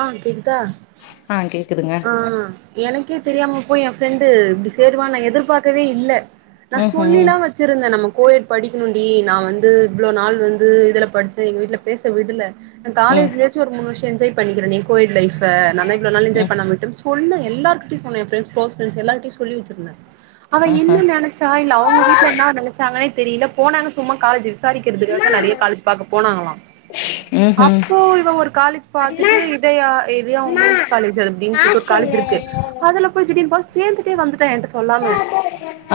ஆ [unintelligible] ந்தா ஆ கேக்குதுங்க ஆ எனக்கே தெரியாம போயி ஏ ஃப்ரெண்டு இப்டி சேருவானு நா எதிர்பாக்கவே இல்ல நா ம் ம் சொல்லிலா வச் சிருந்தே நம்ம கோயேட் படிக்கணுன்டி நா வந்து இவ்ளோ நாள் வந்து இதுல படிச்சே எங்க வீட்ல பேச விடல நா ம் காலேஜ்லயாச்சு ஒரு மூனு வர்ஷோ என்ஜாய் பண்ணிக்கிறேனே கோயேட் லைஃப்ப நா தா இவ்ளோ நாள் என்ஜாய் ம் பண்ணாம விட்டும் சொன்னே எல்லார்கிட்டயு சொன்னே ஏ ஃப்ரண்ட்ஸ் க்ளோஸ் ஃப்ரெண்டஸ் எல்லார்கிட்டயு சொல்லி வச்சிருந்தே அவ ஆஹா என்ன நெனச்சா இல்ல அவங்க வீட்ல என்னா நெனச்சாங்கனே தெரியில போனாங்க சும்மா காலேஜ் விசாரிக்கிறதுக்காக நெறைய காலேஜ் பாக்க போனாங்களா ம் ம் அப்போ இவ ஒரு காலேஜ் பாத்துட்டு இதயா இதையா உமன்ஸ் காலேஜ் அது அப்டின் [unintelligible] காலேஜ் இருக்கு அதுல [unintelligible] சேந்துட்டே வந்துட்டா ஏன்ட சொல்லாம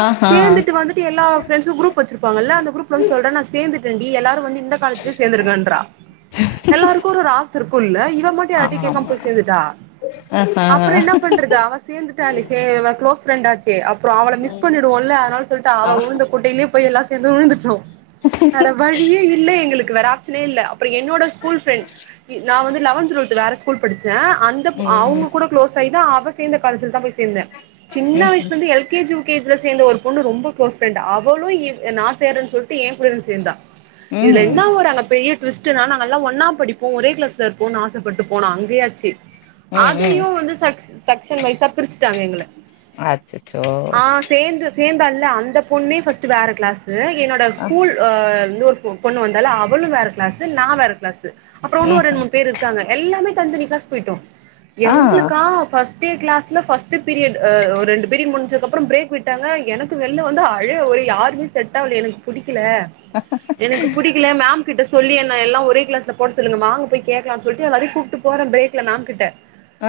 ஆஹா சேந்துட்டு வந்து எல்லா ஃப்ரெண்டஸு குரூப் வச்சிருப்பாங்கல்ல அந்த குரூப்ல வந்து சொல்றா நா சேந்துடண்டி எல்லாரு வந்து இந்த காலேஜ்லே சேந்துருங்கன்றா எல்லாருக்கு ஒரு ஒரு ஆச இருக்கு இல்ல இவ மட் யார்கிட்டயு கேக்காம ஆமா போயி சேந்துட்டா ஆஹா அப்புறோ என்னா பண்றது அவ சேந்துட்டால செ அவ க்ளோஸ் ஃப்ரெண்டாச்சே அப்பறோ அவள மிஸ் ம் பண்ணிவோம்ல அதுனால சொல்லிட்டா ஆ அவ உழுந்த கொட்டையிலேய எல்லா சேந்து விழுந்துட்டோ வேற வழியே இல்ல எங்களுக்கு வறாச்சளே இல்ல அப்பறோ என்னோட ஸ்கூல் ஃப்ரெண்ட் நா வந்து லெவன்த் டுவெல்த் வேற ஸ்கூல் படுச்சே அந்தப் ம் அவங்க கூட க்ளோஸ் ஆயிதா அவ சேந்த காலேஜ்ல தா போயி சேந்தே சின்ன ம் வயசுலந்து L K G U K G ல சேந்த ஒரு பொண்ணு ரொம்ப க்ளோஸ் ஃப்ரெண்ட் அவளு நா சேருறேன்னு சொல்லிட்டு ஏங்கூடயே வந்து சேந்தா ம் இதுல என்ன ம் ஒரு அங்க பெரிய டுவிஸ்டுனா நாங்கெல்லா ஒன்னா படிப் ஒரே க்ளாஸ்ல இருப்போனு ஆசப்பட்டு போனா அங்கேயாச்சு ம் அதையு வந்து செ க்ஷன் வைஸா பிரிச்சுட்டாங்க எங்கள அச்சச்சோ ஆ சேந்து சேந்தால்ல அந்த பொண்ணே ஃபர்ஸ்ட்டு வேற க்ளாஸு என்னோட ஆ ஸ்கூல் ஒரு பொண்ணு வந்தால அவளு வேற க்ளாஸு நா வேற க்ளாஸு அப்பறோ இன்னு ம் ஒரு ரெண் ம் மூன் பேரு இருக்காங்க எல்லாமே தனி தனி க்ளாஸ் போயிட்டோ ஆ எங்களுக்காக ஃபஸ்ட் டே க்ளாஸ்ல ஃபஸ்டு பீரியட் அ ஒ ரெண்டு பீரியட் முடிஞ்சக்கப்றோ ப்ரேக் விட்டாங்க எனக்கு வெளியில வந்தா அழ ஒரே யா [unintelligible] செட்டாவல எனக்கு புடிக்கல ஆ எனக்கு புடிக்கல மேம் கிட்ட சொல்லி என்ன எல்லா ஒரே க்ளாஸ்ல போட சொல்லுங்க வாங்க போயி கேக்கலா சொல்லிட்டு எல்லாரையு கூப்டு போறே ப்ரேக்ல மேம் கிட்ட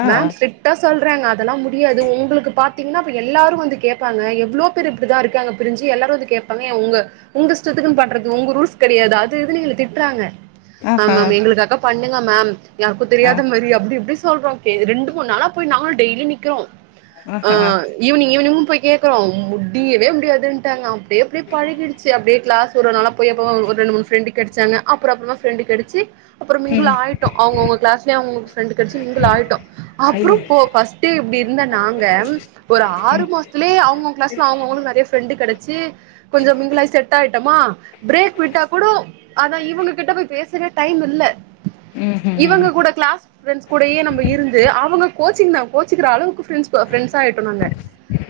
ஆ மேம் ஸ்ட்ரி க்டா சொல்றாங்க அதெல்லா முடியாது உங்களுக்கு பாத்தீங்கனா அப்ப எல்லாரு வந்து கேப்பாங்க எவ்ளோ பாதி பேர் இப்டிதா இருக்காங்க பிரிஞ்சு எல்லாரு வந்து கேப்பாங்க ஏ உங்க உங்க இஷ்டத்துக்குன்னு பண்றதுக்கு உங்க ரூல்ஸ்னு கெடையாது அது இதுனு எங்கள திட்றாங்க மேம் ஆஹா மேம் எங்களுக்காக பண்ணுங்க மேம் யாருக்கு ஆ தெரியாத மாரி அப்டி இப்டி சொல்றோ ரெண்டு மூணு நாளா போயி நாங்களு டெய்லி நிக்கிறோ ஆ ஆஹா ஈவ்னிங் ஈவ்னிங் போயி கேக்குறோ முடியவே முடியாதுனுட்டாங்க அப்டியே போயி பழகிடுச்சு அப்டியே க்ளாஸ் ஒரு ஒரு நாளா போயி அப்போ ஒரு ரெண் மூணு ஃப்ரெண்டு கெடச்சாங்க அப்புற அப்றோமா ஃப்ரெண்டு கெட ச்சி அப்புறோ மிங்கிள் ம் ஆயிட்டோ அவுங்கவுங்க க்ளாஸ்லயே அவுங்கவுங்களுக்கு ஃப்ரெண்டு கெடச்சு மிங்கிள் ஆயிட்டோ ஐய அப்புறோ போ ஃபஸ்ட்டே இப்டி இருந்த நாங்க ஒரு ஆறு மாசத்துலேயே அவுங்கவுங்க க்ளாஸ்ல அவங்கவுங்களுக்கு நெறையா ஃப்ரெண்டு் கெடச்சு கொஞ்சோ மிங்கிளாயி செட் ஆயிட்டமா பிரேக் விட்டாக்கூடோ அதா இவங்க கிட்ட போய் பேச துக்கு டைம் இல்ல ம் ம் இவங்க கூட கிளாஸ் ஃப்ரெண்ட்ஸ் கூடயே நம்ப இருந்து அவங்க கோச்சிங்னா கோச்சிக்கிற அளவுக்கு ஃப்ரெண்ட்ஸ் ப ஃப்ரெண்ட்ஸ் ஆயிட்டோ நாங்க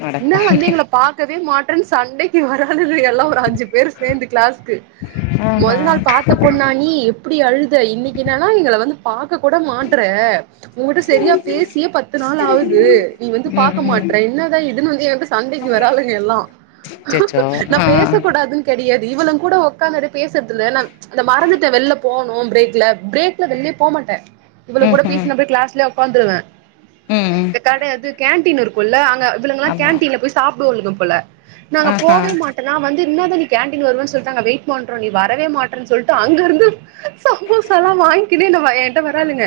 அட இன்னா வந்து எங்கள பாக்கவே மாட்றன் சண்டைக்கு வராலுவ எல்லா ஒரு அஞ்சு பேரு சேந்து கிளாஸ்க்கு மொத நாள் ஆஹா பாத்த பொண்ணா நீ எப்டி அழுத இன்னைக்கி என்னனா எங்கள வந்து பாக்க கூட மாட்றே உங்கட்ட சரியா பேசியே பத்து நாள் ஆவுதூ நீ வந்து ம் பாக்க ம் மாட்ற என்னதா இதுன்னு வந்து ஏன்ட்ட சண்டைக்கு வராளுங்க எல்லா அச்சச்சோ நா ஆ ஆ பேசக்கூடாதுன் கெடையாது இவளுங் கூட உக்காந்து அப்டே பேசற்துல்ல நா அந்த மறந்துட்ட வெள்லப் போனூ பிரேக்ல பிரேக்ல வெள்லயே போ மாட்டே இவளுங் ம் கூட ம் பேசின் அப்டியே கிளாஸ்லயே உக்காந்துருவே ம் ம் இந்த கட அது கேன்டீன் இருக்குல்ல அங்க இவளுங்கலா ஆமா கேண்டீன்ல போய் சாப்டுவாளுக போல நாங்க ஆஹா போவே மாட் நா வந்து இன்னதா நீ கேண்டீன் வருவன் சொல்ட்டு நாங்க வெயிட் பண்றோ நீ வரவே மாட்றனு சொல்ட்டு அங்கருந்து சமோசாலா வாய்ங்கினு என்னவ ஏய்ன்ட்ட வராளுங்க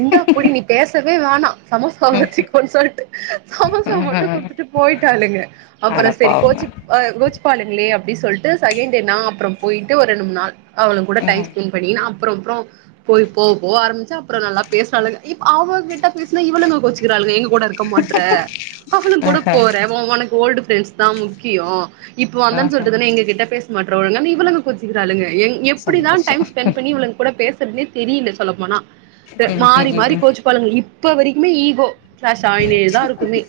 இந்தா புடி நீ பேசவே வேணா சமோசாவ ம் வச்சுக்கோன் சொல்ட்டு சமோசா மட்டு ம் குடுத்துட் போயிட்டாளுங்க அப்பறோ செரி அடப்பாவமே கோச்சிப் ஆ கோச்சிப்பாளுங்ளே அப்டி சொல்ட்டு செகண்டே நா அப்றோ போயிட்டு ஒரு ரெண்டு மூண் நாள் அவளுங்கூட டைம் ம் ஸ்பெண்ட் பண்ணி நா அப்றொ அப்றொ பொய் போவ போவ ஆரமிச்சி அப்றோ நல்லா பேசுறாளுங்க இப் அவங் கிட்ட பேசுனா இவளுங்க கோச்சுக்கிறாளுங்க எங்க கூட இருக்க மாட் றே அவளுங் கூட ஆஹா போற ஒ ஒனக்கு ஓல்டு ஃப்ரெண்ட்ஸ்தா முக்கியொ இப்ப வந்தன் ஆஹா சொல்ட்டுதான எங்க கிட்ட பேச மாட்ற ஒழுங்கானு இவளுங்க கோச்சிக்கிறாளுங்க என் எப்டிதா சந்தோஷோ ஸ்பென்ட் பண்ணி இவளுங் கூட பேசுறதுனே தெரியல சொல்ல போனா ம் மாறி ம் மாறி ம் கோச்சுப்பாலுங்க இப்ப வரைக்குமே ஈகோ கிளாஸ் ஆயினேதா இருக்குமே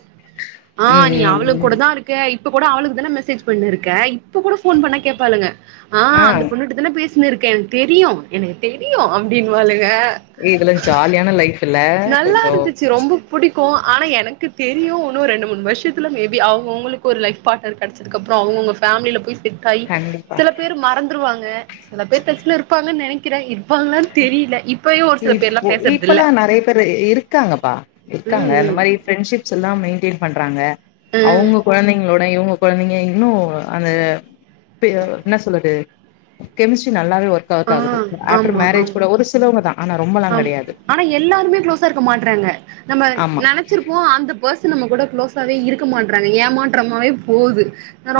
ஆ நீ அவளுங் கூட ம் தா இருக்க இப்ப கூட அவளுக்கு தானே மெசேஜ் பண்ணுருக்க இப்ப கூட போன் பண்ணா கேப்பாளுங்க ஆ அந்த பொண்ணுட்ட தானே பேசினுருக்கே எனக்கு தெரியு எனக்கு தெரியூ அப்டின் வாளுக இதுல ஜாலியான லைஃப் இல்ல கொஞ்சோ நல்லாருந்துச்சு ரொம்ப புடிக்கு ஆனா எனக்கு தெரியு இன்னு ரெண்டு மூணு வருஷத்துத்துல மேபி அவங்கவுங்களுக்கு ஒரு லைஃப் பார்ட்னர் கெடச்ச துக்கப்றோ அவுங்கவுங்க பேமிலீல போய் செட் காய் கண்டிப்பா சில பேரு மறந்துருவாங்க சில பேர் டச்ல இருப்பாங்கன் நெனைக்கிறே இருப்பாங்களான் தெரில இப்பயு ஒரு சில பேர்லா இப்போ பேசறதில்ல இப்பலா நெறைய பேரு இருக்காங்கப்பா இருக்காங்க ம் அந்த மாரி ஃப்ரெண்ஷிப்ஸெல்லா மெயின்டெய்ன் பண்றாங்க ம் அவங்க கொழந்தைங்ளோட இவங்க குழந்தைங்க இன்னு அந்த பெ என்ன சொல்லுறு கெமிஸ்ட்ரி நல்லாவே ஒர்க் அவுட் ஆ ஆகுது ஆ ஆப் ஆமா ஆம் ஆம் கெடையாது ஆனா எல்லாருமே க்ளோஸா இருக்க மாட்றாங்க நம்ம ஆமா நெனைச்சிருப்போ அந்த பர்ஸ் து நம்மக்கூட க்ளோஸ்வே இருக்க மாட்றாங்க ஏமாற்றமாவே போகுது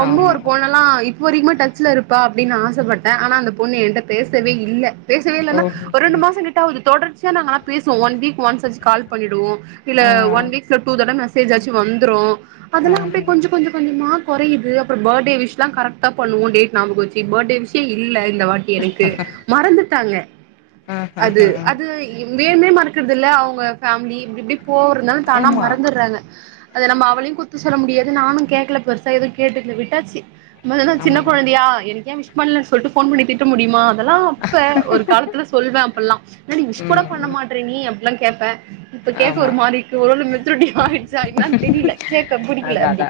ரொம்ப ஆமா ஒரு பொண்ணெல்லா இப் ப வரைக்குமே டச்ல இருப்பா அப்டின் ஆசப்பட்டே ஆனா அந்த பொண்ணு ஏன்ட்ட பேசவே இல்ல பேசவே இல்லனா ஓஹோ ஒர் ரெண்டு மாசோ கிட்ட ஆவுது தொடர்ச்சியா நாங்க ஆனா பேசுவோ ஒன் வீக் ஒன்ஷ் ஆச்சி கால் பண்ணிடுவோ இல்ல ஆ ஒன் வீக்ல டூ தட மெசேஜ் ஆச்சி வந்ரூ ஆ அதெல்லா அப்டியே கொஞ்ச கொஞ்ச கொஞ்சமா கொறையிது அப்றொ பர்டே விஷ்லா கரெக்டா பண்ணுவோ டேட் ஞாபகொ வச்சி பர்டே விஷ்ஷே இல்ல இந்த வாட்டி டு மறந்துட்டாங்க ஆ ஆ அது ஆ அது வேணும்னே மறக்குறதில்ல அவங்க ஃபேம்லீ இப்டி இப்டி போறனால தானா ஆமா மறந்துர்றாங்க அத நம்ம அவளையு குத்தொ சொல்ல முடியாது நானு கேக்கல பெருசா எதுவு கேட்டுக்க விட்டாச்சி நம்மதென்ன சின்ன ஆமாண்ணா கொழந்தயா எனக்கு ஏ விஷ் பண்ணலன்னு சொல்ட்டு ஃபோன் பண்ணி திட்ட முடியுமா அதெல்லா அப்ப ஒரு காலத்துல சொல்லூவே அப்பல்லா எனடி விஷ் கூட ம் பண்ண ம் மாட்ற நீ அப்பில்லா கேப்பே இப்ப கேக்க ஆமா ஒரு மாரி இருக்கு ஒரு வேள மெச்சுரிட்டி ஆயிருச்சா என்னான் தெரில கேக்க புடிக்கல அப்டி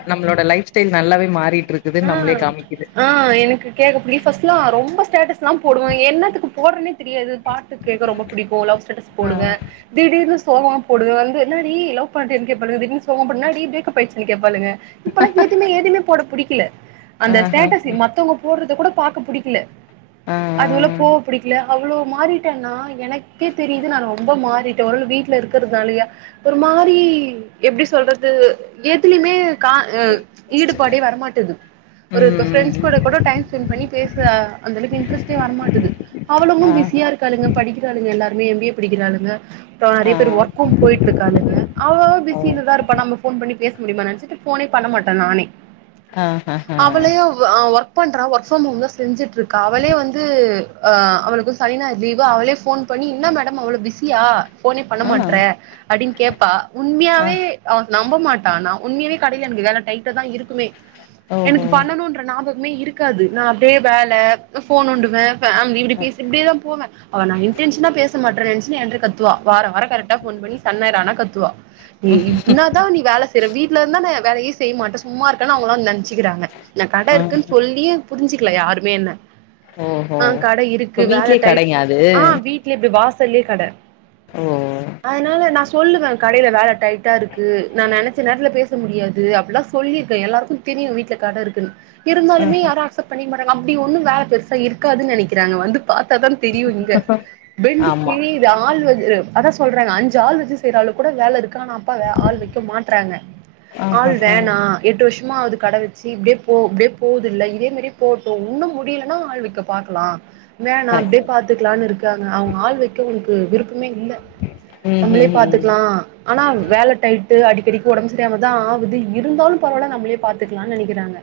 ட்டு நல்லாவே மாறிட்டு இருக்குதுனு ஆ நம்மளே காமிக்குது ஆ எனக்கு கேக்க புடி ஃபஸ்ட்லா ரொம்ப ஸ்டேட்டஸ் லா போடுவோ என்னத்துக்கு போடுறன்னே தெரியாது பாட்டு கேக்க ரொம்ப புடிக்கு லவ் ஸ்டேட்டஸ் ஆ போடுவே திடீர்னு சோகமா போடுவே வந்து எநாடி லவ் பண்றியானு கேப்பாளுக திடீர்னு சோகம் போட்டனே டி பிரேக்கப் ஆயிச்சானு கேப்பாளுக இப்பல்லா எதுமே எதுமே போட புடிக்கல ஆ அந்த ஆ ஸ்டேட்டஸ் மத்தவங்க போடுறத கூட பாக்க புடிக்கல ஆ அது உள்ள போக புடிக்கல அவ்வளவு மாறிட்டேன்னா எனக்கே தெரியுது நா ரொம்ப மாறிட்டே ஒருவேல வீட்ல இரு இருக்கறதுனாலயா ஒரு மாரி எப்டி சொல்றது எதுலயுமே கா அ ஸ்டில்ல ஈடுபாடே வரமாட்டேது ஒரு இப்ப ம் ஃபிரண்ட்ஸ் கூட கூட டைம் ஸ்பெண்ட் பண்ணி பேஸ்ர அந்த அளவுக்கு இன்ட்ரெஸ் டே வரமாட்டது அவ்வளுங்கு ஆ பிஸியா இருக்காளுங்க படிக்கிறாளுங்க எல்லாருமே எம் பி ஏ படிக்கிறாளுங்க இப்ப நெறைய ஆ பேர் ஒர்க்கு போயிட்ருக்காளுங்க அவளுகளு ஓ பிசிலதா இருப்பா நம்ம ஃபோன் பண்ணி பேச முடியுமா நெனைச்சட்டு ஃபோனே பண்ண மாட்டே நானே ஆ ஆ ஆ அவளேயு அ ஒர்க் பண்றா ஒர்க் ஃபிரம் ஹோம் தா செஞ்சுட்ருக்கா அவளே வந்து து ஆ அவளுக்கு சனி ஞாயிறு லீவு அவளே ஃபோன் பண்ணி இன்னா மேடம் அவ்ளோ பிஸியா ஃபோனே பண்ண ஆ மாட்ற அப்டின் கேப்பா உண்மையா ஆ அவ நம்பமாட்டா நா உண்மையாவே கடேல எனக்கு வேல டைட்டா தா இருக்குமே எனக்கு ஓஹோ பண்ணணுன்ற நாபகமே இருக்காது நா அப்டியே வேல ஃபோன் நோண்டுவே பே இப்டி ஆ பேசி இப்டியேதா போவே அவ நா இன்டென்சனா பேச மாட்றேன் நெனச்சு என்ற கத்துவா வார வார கரெக் டா ஃபோன் பண்ணி சன்வேறானா கத்துவா நீ இன்னா தா நீ வேல செய்ற வீட்ல இருந்தான வேலயே செய்ய மாட்ட சும்மா இருக்கன் அவுங்கல்லா நெ னச்சுகுறாங்க இந்த கட ஆ இருக்குன் சொல்லியே புருஞ்சுக்கல யாருமே என்ன ஓஹோ ஆ கட இருக்கு இப்ப வேல வீட்லயே டைட் கடைங்க அது ஆ வீட் வீட்லு இப்பு வாசல்லயே கட ஓ அதுனால நா சொல்லுவே கடேல வேல டைட்டா இருக்கு நா நெனைச்ச நேரத்துல பேச பேச முடியாது அப்பில்லா சொல்லிருக்கே எல்லாருக்கு தெரியு வீட்ல கட இருக்குன் இருந்தாலுமே யாரு அக்சப் பண்ணிக்க மாட்டறாங்க அப்டி ஒண்ணு வேல பெருசா இருக்காதுன் நெனைக்கிறாங்க வந்து பாத்தாதான தெரியு இங்க பெண்டு ஆஹா கிழி து ஆள் அது அதா சொல்றேன்ல அஞ்சு ஆள் வச்சு செய்யற அளவுக் கூட வேல இருக்கு ஆனா அப்பா ஆ ஆள் வக்க மாட்றாங்க ஆள் ஆஹா வேணா எட்டு வருஷமா கட வச்சு இப்டியே போ இப்டியே போகுதுல்ல இதே மாரியே போட்டு வுன்னோ முடிலனா ஆள் வக்க பாக்லா வேணா அப்டியே கரெக்ட் பாத்துக்கலான்னு இருக்காங்க அவுங்க ஆள் வைக்க அவுங்களுக்கு விருப்பமே இல்ல ம் நம்மளே ம் பாத்துக்கலா ஆனா வேலை டைட்டு அடிக்கடிக்கு ஒடம்பு சரியாமதா ஆகுது இருந்தாலு பரவால்ல நா நம்மளே பாத்துக்கலான் நெனைக்கிறாங்க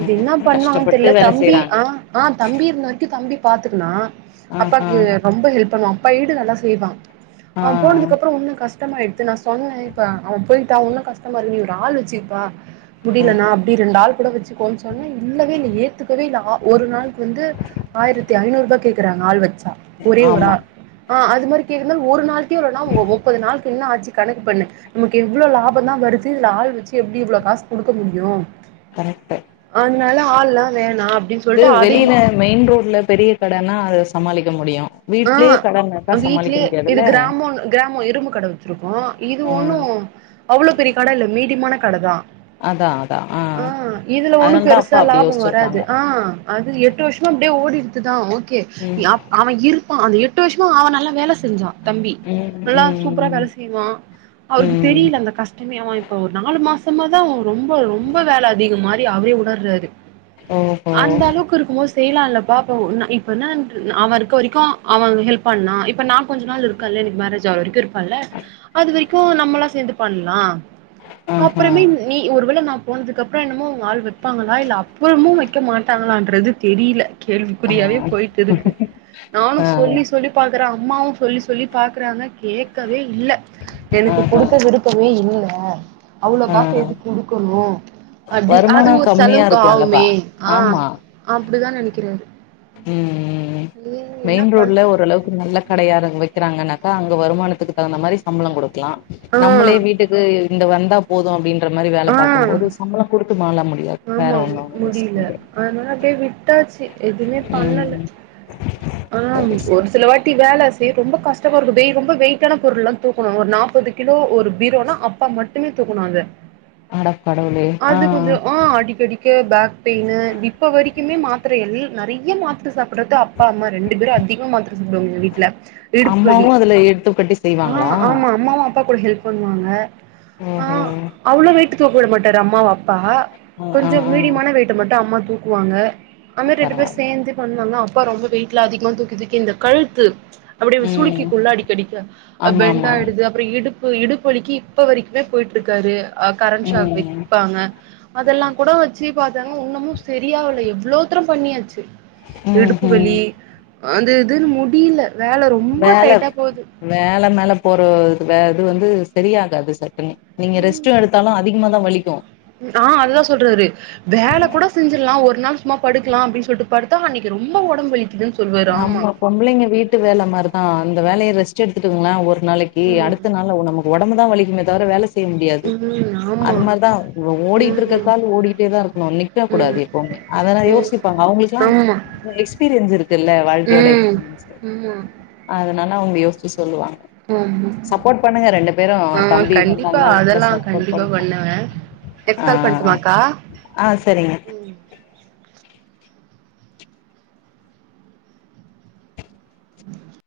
அது ம் என்னா ம் பண்ணுவாங்கன் கஷ்டப்பட்டு தெர்ல வேல தம்பி செய்றாங்க ஆ ஆ தம்பி இருந்த வரைக்கு தம்பி பாத்துக்குனா ஆஹா அப்பாக்கு ரொம்ப ஹெல்ப் பண்ணுவா பயிடு நல்லா செய்வா ஆ அவம் போனதுக்கப்பறோ வுன்னுங் கஷ்டமாயிட்த்து நா சொன்னே இப் ப்ப அவம் போயிட்டா வுன்னு கஷ்டமா இருகு நீ ஒரு ஆள் வெச்சிர்ப்பா ஆ முடிலனாப் ரெண்டு ஆள் கூட வச்சுக்கோன் சொன்ன இல்லவே இல்ல ஏத்துக்கவே இ ஒரு நாள் அது வந்து ஆயிரத்தி ஐநூறு ருபா கேக்குறாங்க ஆள் வச்சா ஒரே ஒரு ஆ ஆமா ஆ அது மாரி கேக்குறனால ஒரு நாளக்கே இவ்ளோனா ஒ ஒ முப்பது நாளுக்கு என்னா ஆச்சு கணக்கு பண்ணு நமக்கு இவ்ளோ லாபந் தா வருது இதுல ஆள் வச்சு எப்டி இவ்ளோ காசு குடுக்க முடியு கரெக்ட்டு அதுனால ஆள்லா வேணா அப்டின் அது வெளில மெயின் ரோட்ல பெரிய கடேன்னா அத சமாளிக்க முடியு ஆ வீட்லயே கடன்னாக்கா சமாளிக்க வீட்லயே இது முடியாதுல்ல கிராமோ கிராமோ இரும்பு கட வச்சுருக்கோ இது ஒண்ணு அவ்ளோ பெரிய கட இல்ல மீடியமான கடதா அதா அதா ஆ இதுல ஒண்ணு அதனால தா பெருசா அப்பா அப்டி லாபோ வராது யோசிச்சிருக்காங்க ஆ அது எட்டு வருஷோம் அப்டியே ஓடிடுத்துதா ஓகே ம் அவன் இருக் அந்த எட்டு வருஷோ அவன் நல்லா வேல செஞ்சா தம்பி நல்லா சூப்பரா ம் ம் வேல செய்வா அவுருக்கு ம் தெரியல அந்த கஷ்டமே அவ இப்ப ஒரு நாலு மாசமா தா ரொம்ப ரொம்ப வேல அதிக மாரி அவரே உணர் ராரு ஓஹோ அந்த அளவுக்கு இருக்குபோது செய்யலா இல்லப்பா அப்ப இப்ப என்ன அவ இருக்க வரிக்கு அவன் ஹெல்ப் பண்ணா இப்ப நா கொஞ்சோ நாள் இருக்கல்ல எனக்கு மேரேஜ் ஆகற வரைக்கு இருப்பல்ல அது வரைக்கு நம்மளா சேந்து பண்ணலா அப்றமே ஆஹா நீ ஒருவேல போனதுக்கு அப்புறோ என்னமோ அவுங்க ஆள் வைப்பாங்களா இல்ல அப்புறமு வைக்க மாட்டாங்களான்றது தெரியில ஆ கேள்விக்குறியாவேப் போயிட்டுருக்கு ஆ நானுச் சொல்லி பாக்கற அம்மாவு சொல்லி சொல்லி பாக்கறாங்க கேட்கவே இல்ல எனக்கு ஆஹா குடுக்க விருப் இப்பவே இல்ல அவ்ளோக் ஆ காச எதுக் குடுக்கணு அப்டி அது வருமானம் ஒரு கம்மியா செலவுக்கு இருக்கும்லப்பா ஆவுமே ஆ ஆமா அப்டிதா நெனிக்கிறாரு ம் ம் ம் மெயின் பண் ரோடுல ஓரளவுக்கு நல்ல கடையாருங் வெக்கிறாங்கன்னாக்கா அங்க வருமானத்துக்கு தகுந்த மாரி சம்பளோங் குடுக்லா ஆ நம்மளே வீட்டுக் து இந்த வந்தாப் போது அப்டின்ற மாரி ஆ வேலப் பாக்கும்போது சம்பளங் குடுத்து மால முடியாது வேற ஆமா ஒண்ணு முடியல யோசிக்க அதனால அப்டியே விட்டாச்சி எதுவுமே பண்ணல ம் ஆம் சரி சரி ஒரு சில வாட் தி வேல செய் ரொம்ப கஷ்டமா இருக்கு டேய் ரொம்ப வெய்ட்டான பொருள்லா தூக்கணும ஒரு நாப்பது கிலோ ஒரு பீரோனா அப்பா மட் டுமே தூக்குணு அத அடக்கடவுளே ஆ அது ஆ கொஞ்சோ ஆ அடிக்கடிக்கே பேக் பெயினு இப்ப வரைக்குமே மாத்திர எல் நிறைய மாத்திர சாப்பிடுறது அப் அப்பா அம்மா ரெண்டு பேரு அதிகமாம் மாத்ர சப்புடுவாங்க எங்க வீட்ல இடுப்பு வலி அம்மாவு அதுல எடுத்து கட்டி ஆமா செய்வாங்களா ஆமா அம்மாவு அப்பா கூட ஹெல்ப் பண்ணுவாங்க ம் ஆ ம் அவ்ளோ வெயிட் தூக்க விட மாட்டாரு அம்மாவ அப்பா ஆ ஆ கொஞ்சோ ஆ மீடியமான வெயிட்ட மட்டு அம்மா தூக்குவாங்க அம்மே ரெண்டு பேரு பரவால்ல சேந்து பண் [unintelligible] பா ரொம்ப வெயிட்லா அதிக்னுன் தூக்கி தூக் இந்த கழுத்து அப்டியே ம் சுளிக்கிகுல அடிக்கடி ஆமா ஆமா பெண்டாயிடுது அப்றோ இடுப்பு இடுப்பு வலிக்கு இப்ப வரைக்குமே போயிட்ருக்காரு ஆ கரண்ட் ஷாக் ம் வெப்பாங்க அதெல்லா கூட வெச்சு பாத்தாங்க உன்னுமு சரியாவல எவ்ளோத்தர பண்ணியாச்சு ம் இடுப்பு ம் வலி அந்த இதுன்னு முடியல வேல ரொம்ப வேல டைட்டா போது வேல மேல போற இது வந்து சரியாகாது சட்டினு நீங்க ம் ரெஸ்ட்டு எடுத்தாலு அதிக் ம்மா தா வலிக்கு ஆ அதுதா சொல்றாரு வேல கூட செஞ்சிடலா ஒரு நாள் சும்மா படுக்கலா அப்டின்னு சொல்லிட்டு பாடுத்தா அன்னைக்கி ரொம்ப ஒடம்பு வலிக்குதுன்னு சொல்லுவாரு ஆமா நம்ம பொம்பளைங்க வீட்டு வேல மாரிதா அந்த வேலய ரெஸ்ட் எடுத்துகுங்ளா ஒரு நாளைக்கு டே ம் அடுத்த நாள்ல உ நமக்கு ஒடம்புதா வலிக்குமே தவர வேல செய்ய முடியாது ம் அது ஆமா மாரிதா இ ஓடிட்டு ம் இருக்கக்கா ஓடிட்டேதா இருக்கணு நிக்க ம் கூடாது ம் எப்பவுமே அதெல்லா யோசிப்பாங்க ஆமா அவங்களுக்கெல்லா எக்ஸ்பீரியன்ஸ் இருக்கு வாழ்க்கையோட ம் எக்ஸ்பீரிமென்ஸே அதனால அவங்க யோசிச்சு சொல்லுவாங்க ஆமா ஆமா சப்போட் பண்ணுங்க ரெண்டு பேரு ஆ தம்பி கண்டிப்பா வந்தாங்கனா வீட்ல சப்போட் பண்ணுங்க நெட் கால் ஆ பண்ணட்டுமாக்கா ஆ செரிங்க ம் [unintelligible]